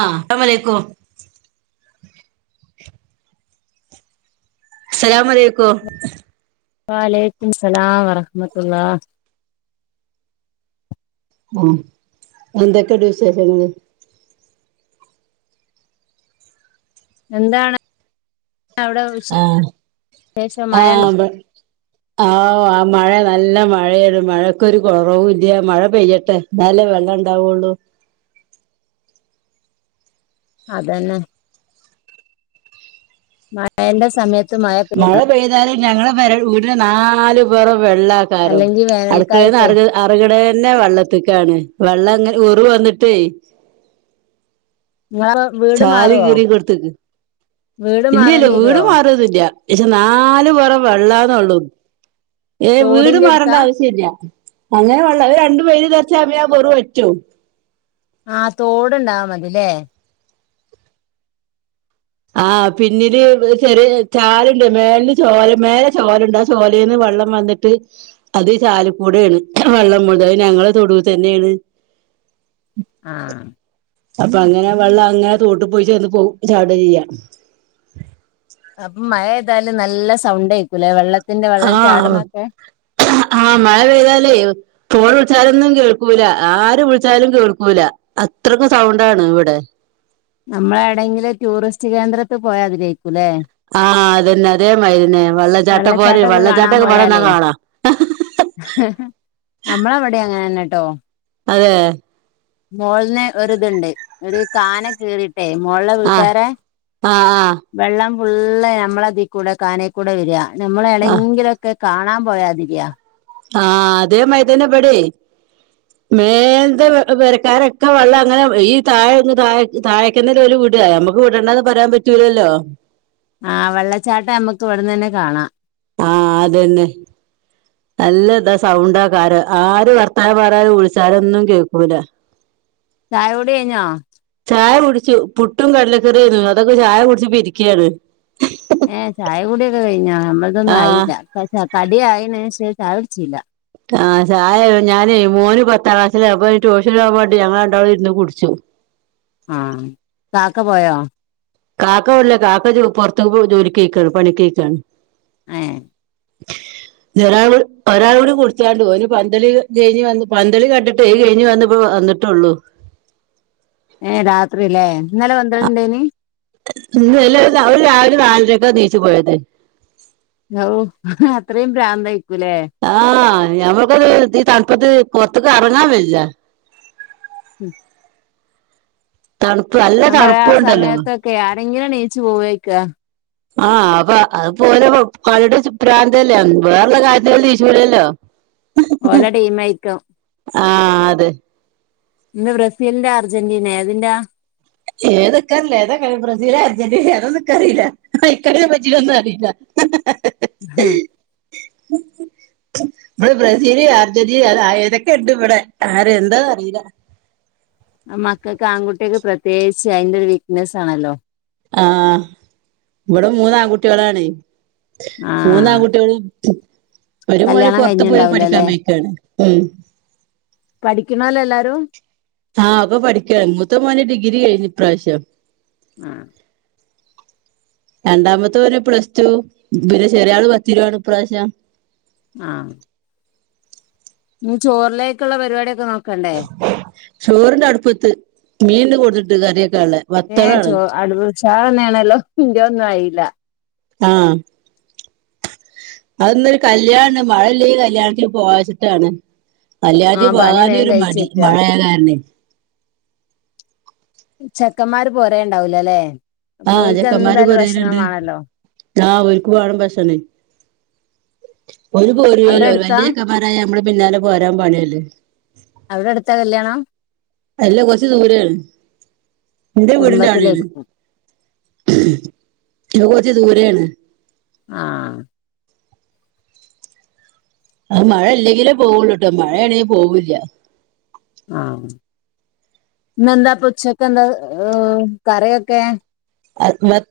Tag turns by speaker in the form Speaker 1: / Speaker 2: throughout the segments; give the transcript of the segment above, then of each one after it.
Speaker 1: ആഹ് അസലാമലയ്ക്കു അസ്സലാമുഅലൈക്കും
Speaker 2: വലൈകുമുസ്സലാം വറഹ്മതുല്ലാഹ്
Speaker 1: മ്മ് എന്തൊക്കെണ്ട് വിശേഷങ്ങള്
Speaker 2: എന്താണ് അവടെ
Speaker 1: ആഹ് ആ ബ ആവു ആ മഴ നല്ല മഴയേര് മഴക്കൊരു കൊറവുല്യ മഴ പെയ്യട്ടെ ന്നാല്ലേ വെള്ളണ്ടാവുള്ളൂ
Speaker 2: അതന്നെ മഴന്റെ സമയത്ത് മഴ പെയ്യണം
Speaker 1: പെയ്താല് ഞങ്ങള പെര വീടിന്റെ നാല് പൊറം വെള്ളേക്കാരം
Speaker 2: അല്ലെങ്കി വേനൽക്കാലത്തെ
Speaker 1: അടുക്കളന്നെറങ്ങു എറങ്ങണേന്നെ വെള്ളത്തിക്കാണ് വെള്ളങ്ങനെ ഒറു വന്നിട്ടേയ്
Speaker 2: നിങ്ങളെ വീട്
Speaker 1: ചാല്
Speaker 2: മാറുവോ
Speaker 1: കീറി കൊടുത്ത്ക്ക്
Speaker 2: വീട്
Speaker 1: ഇല്ലില്ല
Speaker 2: മാറേണ്ടി
Speaker 1: വീട്
Speaker 2: വരുവോ
Speaker 1: മാറൊന്നുല്ല ക്ഷെ നാലു പൊറും വെള്ളാന്നൊള്ളൂ ഏയ് വീട്
Speaker 2: തോടിന്റെ അടുത്താ
Speaker 1: മാറേണ്ട ആവശ്യല്ല്യ അങ്ങനെ വെള്ള അയ് രണ്ടു വെയില് തെറിച്ച പിന്നെ ആ ഒറു വറ്റും
Speaker 2: ആഹ് തോടുണ്ടായമതില്ലേ
Speaker 1: ആഹ് പിന്നില് ചെറിയ ചാല്ണ്ട് മേലെന്ന് ചോല മേലെ ചോലണ്ട് ആ ചോലെന്ന് വെള്ളം വന്നിട്ട് അതീ ചാലീക്കൂടെണ് വെള്ളം മുയുവൻ അയ് ഞങ്ങളെ തൊടു തന്നെണ്
Speaker 2: ആഹ്
Speaker 1: അപ്പങ്ങനെ വെള്ളങ്ങനെ തോട്ട് പോയി ച്ചെന്ന് പോ ചാട ചെയ്യാ
Speaker 2: അപ്പ മഴ താല് നല്ല സൗണ്ടേക്കുല്ലേ വെള്ള
Speaker 1: ആഹ് ആ മഴ പെയ്താലേ ഫോൺ വിളിച്ചാലൊന്നും കേൾക്കൂല ആര് വിളിച്ചാലും കേൾക്കൂല അത്രക്കു സൗണ്ടാണ് ഇവടെ
Speaker 2: നമ്മളെവിടെങ്കിലും ടൂറിസ്റ്റ് കേന്ദ്രത്തി പോയാതിരേക്കുല്ലേ
Speaker 1: ആഹ് അതന്നെ അതേ മാര്യന്നെ വെള്ളച്ചാട്ടം പോലെ
Speaker 2: വെള്ളച്ചാട്ടൊക്കെ
Speaker 1: വെള്ളച്ചാട്ടൊക്കെവെടന്നാ കാണാ
Speaker 2: അഹ് നമ്മളവടിം അങ്ങനെന്നെട്ടോ
Speaker 1: അതെ
Speaker 2: മോള്ന്ന് ഒരിതുണ്ട് ഒരു കാന കീറി ട്ടെയ് മോള്ലെ
Speaker 1: ആ
Speaker 2: വീട്ടാരെ
Speaker 1: ആ ആ
Speaker 2: വെള്ളം ഫുള്ള് നമ്മളതിക്കൂടെ കാനെക്കൂടെ വര
Speaker 1: ആ
Speaker 2: നമ്മളെടെങ്കിലൊ ക്കെ കാണാൻ പോയാതിരിയാ
Speaker 1: ആഹ് അതേ മാരിയെന്നെബടെ മേൽത്തെ പെരക്കാരൊക്കെ വെള്ളം അങ്ങനെ ഈ താഴേക്ക് താഴേക് താഴക്കന്നെല്ലേ ഓല് വിട നമുക്ക് വിടണ്ടന്ന് പറയാൻ പറ്റൂലല്ലോ
Speaker 2: ആ വെള്ളച്ചാട്ടം നമ്മുക്ക് ഇവിടന്ന്ന്നെ കാണാം
Speaker 1: ആ അതന്നെ നല്ല ഇതാ സൗണ്ട് ആകാരം ആര് വർത്താനം പറഞ്ഞാലും വിളിച്ചാലൊന്നും കേക്കൂല
Speaker 2: ചായകുടി കഴിഞ്ഞോ?
Speaker 1: ചായ കുടിച്ചു പുട്ടും കടലക്കറിയായിരുന്നു അതൊക്കെ ചായ കുടിച്ച് ഇരിക്കാണ്
Speaker 2: ഏഹ് ചായ കുടിയൊക്കെ കഴിഞ്ഞാ നമ്മളതൊന്നും
Speaker 1: ആ
Speaker 2: ആയില്ല കടിആയിണ് പക്ഷെ ചായ കുടിച്ചില്ല
Speaker 1: ആഹ് ചായ ഞാന് മോന് പത്താം ക്ലാസ്സിലാ അപ്പൊ ട്യൂഷൻപോകാൻ വേണ്ടി ഞങ്ങളണ്ടാളും ഇരിന്നു കുടിച്ചും
Speaker 2: ആഹ് കാക്ക പോയോ?
Speaker 1: കാക്ക ഇവിടെല്യ കാക്ക പുറത്ത് ജോലിക്ക് പോയിക്ക്ണ് പണി പോയിക്ക്ണ്
Speaker 2: ഏഹ്
Speaker 1: [inaudible] ഞ് ഒരാൾ ഒരാളൂടി കുടിച്ചാണ്ട് ഓന് പന്തളി കഴിഞവന്ന് പന്തളി കണ്ടിട്ട് അത് കഴിഞ് വന്നിട്ട് ട്ടൊള്ളു
Speaker 2: ഏഹ് രാത്രില്ലേ ഇന്നലെ വന്ത്ള്ണ്ടായിനി-
Speaker 1: അല്ല രാവിലെ നാലരക്കെ നീച്ചു പോയത്-
Speaker 2: ഔ അത്രയും ഭ്രാന്തയിക്കൂലേ?
Speaker 1: ആഹ് ഞമ്മക്ക് ഈതണപത്ത് പോറ്തേക്ക്റെങ്ങാ വയ്യ-
Speaker 2: ഉം-
Speaker 1: തണുപ്പായ്-
Speaker 2: നപറയാ ആ സമയത്തൊക്കെ ആരെങ്കിലും നീച്ചു പോവേക്കാ
Speaker 1: ആഹ് അപ്പൊ അത് പോലെ കളിടെ പ്രാന്തല്ലേ വേറളളൊ കാര്യത്തി ദേഷ്യം ഇല്ലല്ലോ-
Speaker 2: ഓലടീമായ്ക്കും-
Speaker 1: ആഹ് അതെ-
Speaker 2: ഇന്ന് ബ്രസീലിന്റെ അർജന്റീന എതിന്റാ?
Speaker 1: ഏതൊക്കെ ഏതാ കളി ബ്രസീല അർജന്റീന അതൊന്നും നിക്ക റില്ല ഇക്ക് അതേപറ്റി ഒന്നും അറിയില്ല-
Speaker 2: ഹും -
Speaker 1: ഇപടെ ബ്രസീല് അർജന്റീന അ ഏതൊക്കെ ഉണ്ട് ഇവിടെ ആര എന്താന്ന് അറിയില്ല-
Speaker 2: അഹ് മക്കൾക്ക് ആൺകുട്ടിയക്കെ പ്രത്യേകിച്ച് അയിന്റെ ഒരു വീക്ക്നെസാണല്ലോ.
Speaker 1: ആഹ് ഇവിടെ മൂന്ന ആൺകുട്ടിളാണേ
Speaker 2: ആഹ്
Speaker 1: മൂന്നാൺകുട്ട്യാളും- ഒരു മോൻ
Speaker 2: കല്യാണം
Speaker 1: പുറത്ത്പോയി
Speaker 2: കഴിഞ്ഞിണ്ടാവൂല
Speaker 1: പഠിക്കാൻ
Speaker 2: അല്ലെ
Speaker 1: പോയ്‌ക്കണ് ഉം-
Speaker 2: പഠിക്കണോലെല്ലാരും-
Speaker 1: ആഹ് ഒക്ക പഠിക്കണ് മൂത്ത മോൻ ഡിഗ്രി കഴിഞ് ഇപ്രാവശ്യം-
Speaker 2: ആഹ് -
Speaker 1: രണ്ടാമത്തെ ഓൻ പ്ലസ് ടു പിന്നെ ചെറിയ ആള് പത്തിലാണ് ഇപ്രാവശ്യം-
Speaker 2: ആഹ് ഞ് ചോറിലേക്കുള്ള പരിപാടിയൊക്കെ നോക്കണ്ടേ?
Speaker 1: ചോർണ്ട് അട്പ്പത്ത് മീൻ കൊടുന്നിട്ട് കറിയക്കാളെ-
Speaker 2: ഏഹ് ചോ അടുപ്ച്ചാറണേണല്ലോ ഇന്റെയ ഒന്നും ആയില-
Speaker 1: ആഹ് - അത് ഇന്നൊരു കല്യാണണ്ട് മഴ ഇല്ലെ ഈ കല്യാണത്തിന് പോവച്ചിട്ടാണ്- കല്യാണത്തി
Speaker 2: ആഹ് പണി വേഗം
Speaker 1: പോകാനരു മടി
Speaker 2: കഴിച്ചേക്ക
Speaker 1: മഴയായ കാരണേ -
Speaker 2: ചെക്കന്മാര് പോരേണ്ടാവൂലലെ
Speaker 1: ആഹ്
Speaker 2: ഓല്ക്
Speaker 1: ചെക്കന്മാര്
Speaker 2: എന്തായാലും
Speaker 1: പറയലുണ്ട്
Speaker 2: ഭക്ഷണംവേണേല്ലോ-
Speaker 1: ആഹ് ഒരുക്ക് വേണം ഭക്ഷണേ ഓർ
Speaker 2: അവിടെ
Speaker 1: പോരൂല്ലല്ലോ
Speaker 2: അടുത്താ
Speaker 1: വല്യ ചെക്കന്മ ന്മാരായാൽ നമ്മളെ പിന്നാലെ പോരാൻ പണിയല്ലേ.
Speaker 2: അവിടെ അടുത്താ കല്യാണം?
Speaker 1: അല്ല കൊറച്ച് ദൂരേണ് ന്റെ വീടിന്റെ ആടെണ്-
Speaker 2: കുടുംബത്തിലായിരിക്കും
Speaker 1: അത് കുറച്ച് ദൂരെയാണ്.
Speaker 2: ആഹ്-
Speaker 1: അത് മഴ ഇല്ലെങ്കിലേ പോവുള്ളൂട്ടോ മഴയാണെങ്കി പോകൂല്ല-
Speaker 2: ആഹ് ഇന്നെന്താ ഇപ്പൊച്ചക്കെന്താ കറിയൊക്കെ-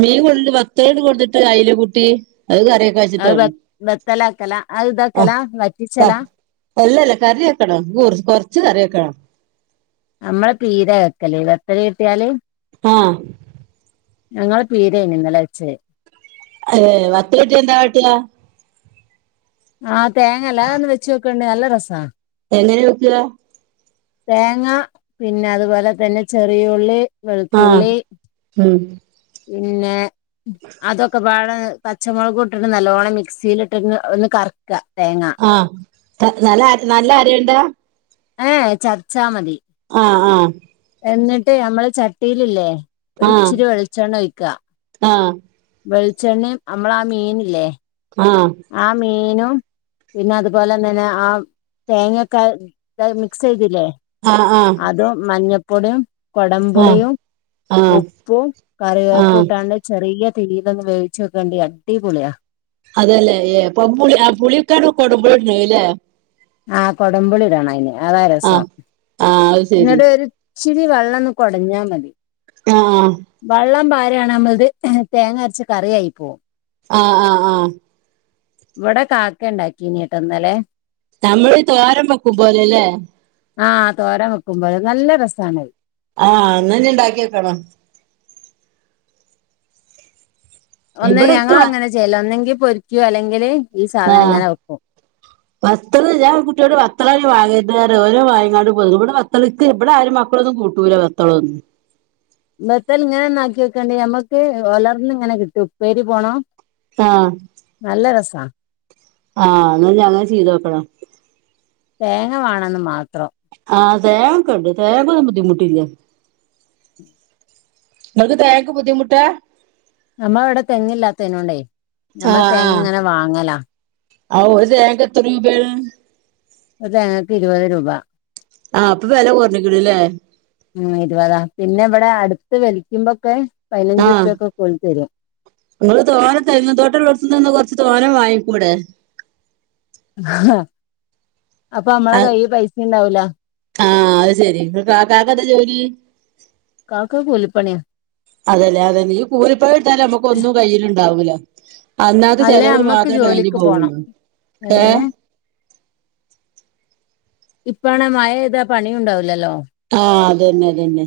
Speaker 1: മീൻ കൊണ്ടിട്ട് [unintelligible] കൊണ്ടിട്ട് അയിലക്കുട്ടി അത് കറിവയ്
Speaker 2: അ ബത്ത് ബത്തല ആക്കല അ ഇത് ആക്കലാ
Speaker 1: ആഹ്
Speaker 2: വറ്റിച്ചലാ-
Speaker 1: അല്ലല്ല കറി വെക്കണം കുറച്ച് കറി വെക്കണം-
Speaker 2: നമ്മളെ പീര വെക്കല്ലേ ഇത് എത്ര കിട്ടിയാല്-
Speaker 1: ആഹ് -
Speaker 2: ഞങ്ങളെ പീരെന് ഇന്നലെ വച്ചേ-
Speaker 1: [unintelligible] വത്ത് കിട്ടിയ എന്താകാട്ട്കാ-
Speaker 2: ആഹ് തേങ്ങല്ലാതെ ഒന്ന് വെച്ച് നോക്ക് ണ്ട് നല്ല രസാ-
Speaker 1: എങ്ങനെ വെക്ക്ക-
Speaker 2: തേങ്ങാ പിന്നെ അതുപോലെ തന്നെ ചെറിയുള്ളി-
Speaker 1: ആഹ്
Speaker 2: വെളുത്തുള്ളി
Speaker 1: മ്ഹ്-
Speaker 2: പിന്നെ അതൊക്കെ പാടെ പച്ചമുളകും ഇട്ടിട്ട് നല്ലവോണം മിക്സിലിട്ട് ഒന്ന് കറക്കാ തേങ്ങ
Speaker 1: ആഹ് നല്ല നല്ല അരയണ്ടാ
Speaker 2: ഏഎ ചത്ച്ചാ മതി
Speaker 1: ആഹ് ആഹ്
Speaker 2: എന്നിട്ടെയ് ഞമ്മള് ചട്ടിയില്ല്ലേ
Speaker 1: ആഹ്
Speaker 2: ഒരിച്ചിരി വെളിച്ചെണ്ണൊയ്ക്കാ
Speaker 1: ആഹ്
Speaker 2: വെളിച്ചെണ്ണിം നമ്മളാ മീന്ല്ലേ
Speaker 1: ആഹ്
Speaker 2: ആഹ് മീനും പിന്നെ അതുപോലെന്നന്നെ ആഹ് തേങ്ങൊക്കെ മിക്സ് ചെയ്തില്ലേ-
Speaker 1: ആഹ് ആഹ്-
Speaker 2: അതും മഞ്ഞപ്പൊടിയും
Speaker 1: ആഹ്
Speaker 2: കൊടംപുളിയും
Speaker 1: ആഹ്
Speaker 2: ഉപ്പും കറിവേപ്പും
Speaker 1: ആഹ്
Speaker 2: ഇട്ടാണ്ട് ചെറിയ തീയിലൊന്ന് വേവിച്ച് വെക്കണ്ടി അടിപൊളിയാ
Speaker 1: അതേല്ലേ ഏ ഇപ്പ പുളി ആ പുളി ക്കാണ്ടു കൊടമ്പുളിട്ണലേ
Speaker 2: ആഹ് കൊടമ്പുളിടണം അയ്ന് അതാ രസം
Speaker 1: ആഹ് ആഹ് അത് ശരി
Speaker 2: നിട് ഒരു ഇശിരി വെള്ളംന്ന് കൊടഞ്ഞാ മതി
Speaker 1: അ ആഹ്
Speaker 2: വെള്ളം പാരാണ് നമ്മൾത് തേങ്ങ അരച്ച കറിയയി പോവും
Speaker 1: ആഹ് ആഹ് ആഹ്
Speaker 2: ഇവിടെ കാക്കണ്ടാക്കിന്നിയട്ടൊ ഇന്നലെ
Speaker 1: നമ്മള് തോരൻ വെക്കുമ്പോലെല്ലേ
Speaker 2: ആഹ് തോരൻ വെക്കുമ്പോലെ നല്ല രസാണത്
Speaker 1: ആഹ് ന്നാഞ്ഞിണ്ടാക്കിനോക്കണം
Speaker 2: ഒന്നെയ്
Speaker 1: ഇവിടെ
Speaker 2: ഞങ്ങള്
Speaker 1: ഇക്ക്
Speaker 2: അങ്ങനെ ചെയ്യല് ഒന്നെങ്കി പൊരിക്ക്യോ അല്ലെങ്കില് ഈ സാധനം
Speaker 1: ആഹ്
Speaker 2: ഇങ്ങനെ വെക്കും
Speaker 1: വത്തള് ഞാൻ കുട്ടിയോട് വത്തളാണങ്കി വാങ്ങര്തറയും ഓര് വാങ്ങിക്കാണ്ട് പോരും ഇവിടെ വത്തള് തി ഇവിടാരും മക്കളൊന്നും കൂട്ടൂല വത്തളൊന്നും
Speaker 2: ബത്തൽ ഇങ്ങനെന്നാക്കി നോക്കോണ്ടി ഞമ്മക്ക് ഒലർന്ന് ഇങ്ങനെ കിട്ടും ഉപ്പേരി പോണോ
Speaker 1: ആഹ്
Speaker 2: നല്ല രസാ
Speaker 1: ആഹ് ന്നാഞ്ഞി അങ്ങനെ ചെയ്തോക്കണം
Speaker 2: തേങ്ങ വാണംന്ന് മാത്രം
Speaker 1: ആഹ് തേങ്ങൊക്കെണ്ട് തേങ്ങക്കൊന്നും ബുദ്ധിമുട്ടില്ല ങ്ങക്ക് തേങ്ങക്ക് ബുദ്ധിമുട്ടാ
Speaker 2: നമ്മളവിടെ തെങ്ങ്ല്ലാത്തേനോണ്ടേ നമ്മള് തേങ്ങങ്ങനെ വാങ്ങലാ
Speaker 1: ഔ ഒരു തേങ്ങക്ക് എത്ര രൂപേണ്
Speaker 2: ഒരു തേങ്ങക്ക് ഇരുപത് രൂപ
Speaker 1: ആഹ് പ്പൊ വെല കൊർഞ്ഞ്ക്ക്ണ്ലേ
Speaker 2: ഉം ഇരുപതാ പിന്നെ ഇവ്ടെ അടുത്ത് വെലിക്കുമ്പൊക്കെ പൈനഞ്ചുറിപ്പ്യൊക്കെ കൊണ്ട്ത്തെരും.
Speaker 1: ങ്ങള് തോന തെങ്ങ് തോട്ടള്ളോട്ത്ത്ന്ന്ന്നാ കൊർച്ച് തോനെ വാങ്ങിക്കൂടെ.
Speaker 2: അപ്പൊ അമ്മളെ കൈയി പൈസേണ്ടാവൂല.
Speaker 1: ആഹ് അയ് ശെരി കാക്കക്കെന്താ ജോലി?
Speaker 2: കാക്ക കൂലിപ്പണിയാ
Speaker 1: അതല്ലേ അതന്നെ ഈ കൂലിപ്പണിട്ത്താല് ഞമ്മക്കൊന്നും കയ്യില്ണ്ടാവൂല. അന്നാത്തെ
Speaker 2: അല്ലെ
Speaker 1: ചെലവ്
Speaker 2: അമ്മക്ക്
Speaker 1: മാത്രേ കയിഞ്ഞി
Speaker 2: ജോലിക്ക് പോണം
Speaker 1: പോവോള്ളൂ, ഏഹ്?
Speaker 2: ഇപ്പാണേ മഴെയ്താ പണിയൂണ്ടാവൂലല്ലോ.
Speaker 1: ആഹ് അതെന്നെ അതെന്നെ.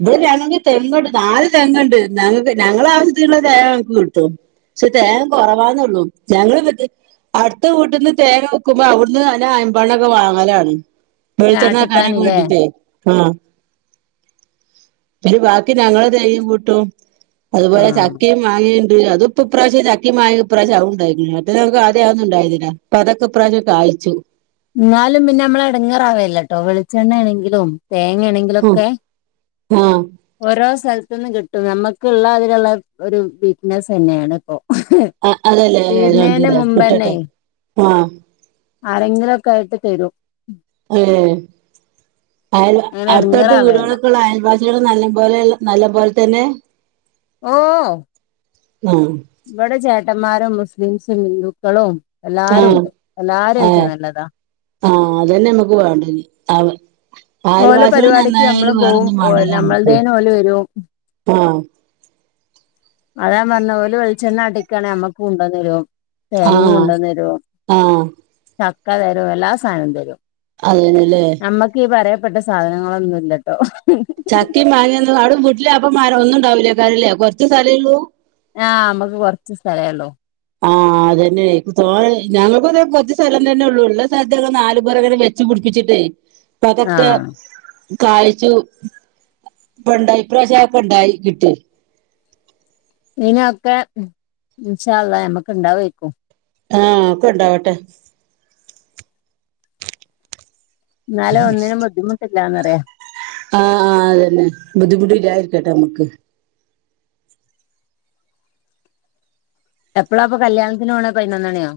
Speaker 1: ഇവ്ടെ ഞങ്ങക്ക് തെങ്ങ്ണ്ട് നാല് തെങ്ങ്ണ്ട് ഞങ്ങക്ക് ഞങ്ങടാവശ്യത്തിന്ള്ള തേങ്ങ ഞങ്ങക്ക് കിട്ടും. ക്ഷേ തേങ്ങ കൊറവാന്നോള്ളൂ ഞങ്ങള് പ അടുത്ത വീട്ടീന്ന് തേങ്ങ വിക്ക്മ്പോ അവ്ട്ന്ന് അന്നെ അയ്മ്പെണ്ണൊക്കെ വാങ്ങലാണ്. വെള്ച്ചെണ്ണാക്കാനൊക്കെ
Speaker 2: ആട്ടിക്കാനില്ലേ
Speaker 1: വേണ്ടിറ്റ് ആഹ് [unintelligible] ബാക്കി ഞങ്ങള തേങ്ങീം കൂട്ടും അത്പോലെ
Speaker 2: ആഹ്
Speaker 1: ചക്കേം മാങ്ങേണ്ട് അത് ഇപ്പൊ ഇപ്രാവശ്യം ചക്കിം മാങ്ങീം ഇപ്രാവ്ശ്യം അതും ഇണ്ടായിക്ക്ണ് മറ്റേത് ഞങ്ങക്ക് ആദ്യം അതൊന്നും ഇണ്ടായിന്നില ഇപ്പതൊക്കെ ഇപ്രാശ്യം കായിച്ചു.
Speaker 2: ന്നാലും പിന്നമ്മള് എടുങ്ങേറാവേല്ലട്ടോ വെളിച്ചെണ്ണേണെങ്കിലും തേങ്ങേണെങ്കിലും.
Speaker 1: ഉം
Speaker 2: കളൊക്കെ
Speaker 1: ആഹ്
Speaker 2: ഓരോ സ്ഥലത്തുന്ന് കിട്ടും, ഞമ്മക്ക്ള്ള അതില്ള്ള ഒരു വീക്ക്നെസെന്നേണ് ഇപ്പൊ.
Speaker 1: ആഹ് അതല്ലേ
Speaker 2: തീര്ന്നേന്
Speaker 1: അൽഹംദുലില്ലാഹ്
Speaker 2: മുമ്പെന്നേ.
Speaker 1: കിട്ടട്ടെ ആഹ്
Speaker 2: ആരെങ്കിലൊക്കായിട്ട് തെരും.
Speaker 1: ഏ അയല്
Speaker 2: അങ്ങനെ
Speaker 1: അട്ത്തട്ത്ത്
Speaker 2: എടങ്ങേറാവേണ്ട
Speaker 1: വീടേളൊക്കെള്ള അയൽവാസി നല്ലമ്പോലെള്ള നല്ലമ്പോലെതെന്നേ?
Speaker 2: ഓ.
Speaker 1: ആഹ്.
Speaker 2: ഇവടെ ചേട്ടമ്മാരും മുസ്ലിംസും ഹിന്ദുക്കളും
Speaker 1: ആഹ്
Speaker 2: എല്ലാരുണ്ട്
Speaker 1: ആഹ്
Speaker 2: എല്ലാരായിട്ടും നല്ലതാ.
Speaker 1: ആഹ് അതന്നെ അമ്മക്ക് വേണ്ടതി
Speaker 2: ഓലെ
Speaker 1: അയൽവാസ്യേള്
Speaker 2: പരിപാടിക്ക്
Speaker 1: നന്നായാല്
Speaker 2: നമ്മളും പോവും
Speaker 1: വേറൊന്നും വാണ്ടില്ല അമ്മക്ക്,
Speaker 2: നമ്മളതേന് ഓല് വരും
Speaker 1: ആഹ്.
Speaker 2: അതാ ഞാൻ പറഞ്ഞെ ഓല് വെളിച്ചെണ്ണാട്ടീക്കാണേ നമ്മക്ക് കൊണ്ടേന്നെരും. തേങ്ങിം
Speaker 1: ആഹ്
Speaker 2: കൊണ്ടോന്നെരും
Speaker 1: ആഹ്
Speaker 2: ചക്ക തെരും എല്ലാ സാനും തെരും.
Speaker 1: അങ്ങനെലേ
Speaker 2: അമ്മക്ക് ഈ പറയപ്പെട്ട സാധനങ്ങളൊന്നുല്ലട്ടോ.
Speaker 1: ചക്കിം മാങ്ങീന്നും അവ്ടെ വീട്ട്ല് അപ്പ മരൊന്നുണ്ടാവിലേക്കാരംല്ലേ കൊറച്ച് സ്ഥലേള്ളൂ?
Speaker 2: ആഹ് ഇമ്മക്ക് കൊറച്ച് സ്ഥലേഒള്ളൂ.
Speaker 1: ആഹ് അതന്നെ ഇന്കി തോന്നി ഞങ്ങക്കുംതാ കൊറച്ച് സ്ഥലം തന്നേള്ളു ഇള്ള സ്ഥലത്തെക്കെ നാല് പൊരങ്ങനെ വെ പുടിപ്പിച്ചിട്ടേ ഇപ്പ അതൊക്കെ.
Speaker 2: ആഹ്
Speaker 1: കായിച്ചൂ ഇപ്പണ്ടായി ഇപ്രാശ്യാക്കെണ്ടായി കിട്ടി.
Speaker 2: ഇനിഒക്കെ ഉം ഇൻഷാ അള്ളാ ഞമ്മക്ക് ഇണ്ടാവേക്കും.
Speaker 1: ആഹ് ഒക്കെണ്ടാവട്ടേ
Speaker 2: ന്നാലെ ഒന്നിനും ബുദ്ധിമുട്ടില്ലാന്നറിയ.
Speaker 1: ആഹ് ആഹ് അതെന്നെ ബുദ്ധിമുട്ടില്ലാതിരിക്കട്ടെ ഞമ്മക്ക്.
Speaker 2: എപ്പളാ അപ്പ കല്യാൺത്തിന് പോണേ പൈനൊന്നണിയോ.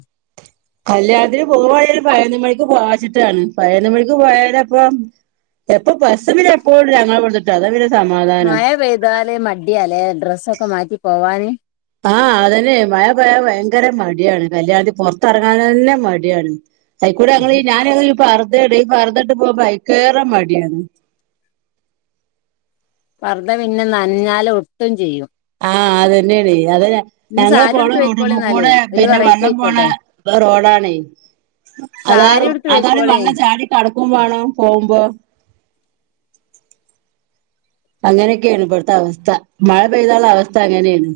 Speaker 1: കല്ല്യാണത്തിന് പോവായാല് പയിനൊന്ന് മണിക്ക് പോവാച്ചിട്ടാണ് പയിനൊന്ന് മണിക്ക് പോയാലപ്പം എപ്പൊ ബസ് പിന്നെപ്പോഴും ഞങ്ങളെവ്ടുന്ന് കിട്ടും അതാ പിന്നൊര് സമാധാനം.
Speaker 2: [inaudible] മടിയാലേ ഡ്രസ്സൊക്കെ മാറ്റി പോവാന്.
Speaker 1: ആഹ് അതന്നെ മഴപയ ഭയങ്കര മട്യാണ് കല്യാണത്തി പൊറത്തെറങ്ങാൻ തന്നെ മട്യാണ്. അയിക്കൂടെ ഞമ്മളീ ഞാന് ഈ പർദ്ദ ഇടാ ഈ പർദ്ദട്ട് പോവാപ്പയിക്കേറ മട്യാണ്.
Speaker 2: പർദ്ദ പിന്നെ നനഞ്ഞാല് ഒട്ടും ചെയ്യും
Speaker 1: ആഹ് അതെന്നെണെയ് അത
Speaker 2: ഇന്ന്
Speaker 1: ഞങ്ങള്
Speaker 2: സാരി
Speaker 1: പോണ
Speaker 2: എടുത്ത് വെക്കോളി എന്നാലേ
Speaker 1: റോട്ട്മ്മകൂടെ
Speaker 2: ഒരു
Speaker 1: പിന്നെ
Speaker 2: വെറൈറ്റി
Speaker 1: വെള്ളം പോണ
Speaker 2: ആയിക്കോട്ടെ
Speaker 1: റോഡാണെയ് അതാ
Speaker 2: സാരി
Speaker 1: റോ
Speaker 2: എടുത്ത്
Speaker 1: അതാണെയ്
Speaker 2: വെക്കോളി
Speaker 1: വെള്ളം ചാടി കടക്കും വേണം പോകുമ്പോ അങ്ങനൊക്കെണ് ഇബ്ടുത്തെ അവസ്ഥ. മഴ പെയ്താള്ള അവസ്ഥ അങ്ങനെയാണ്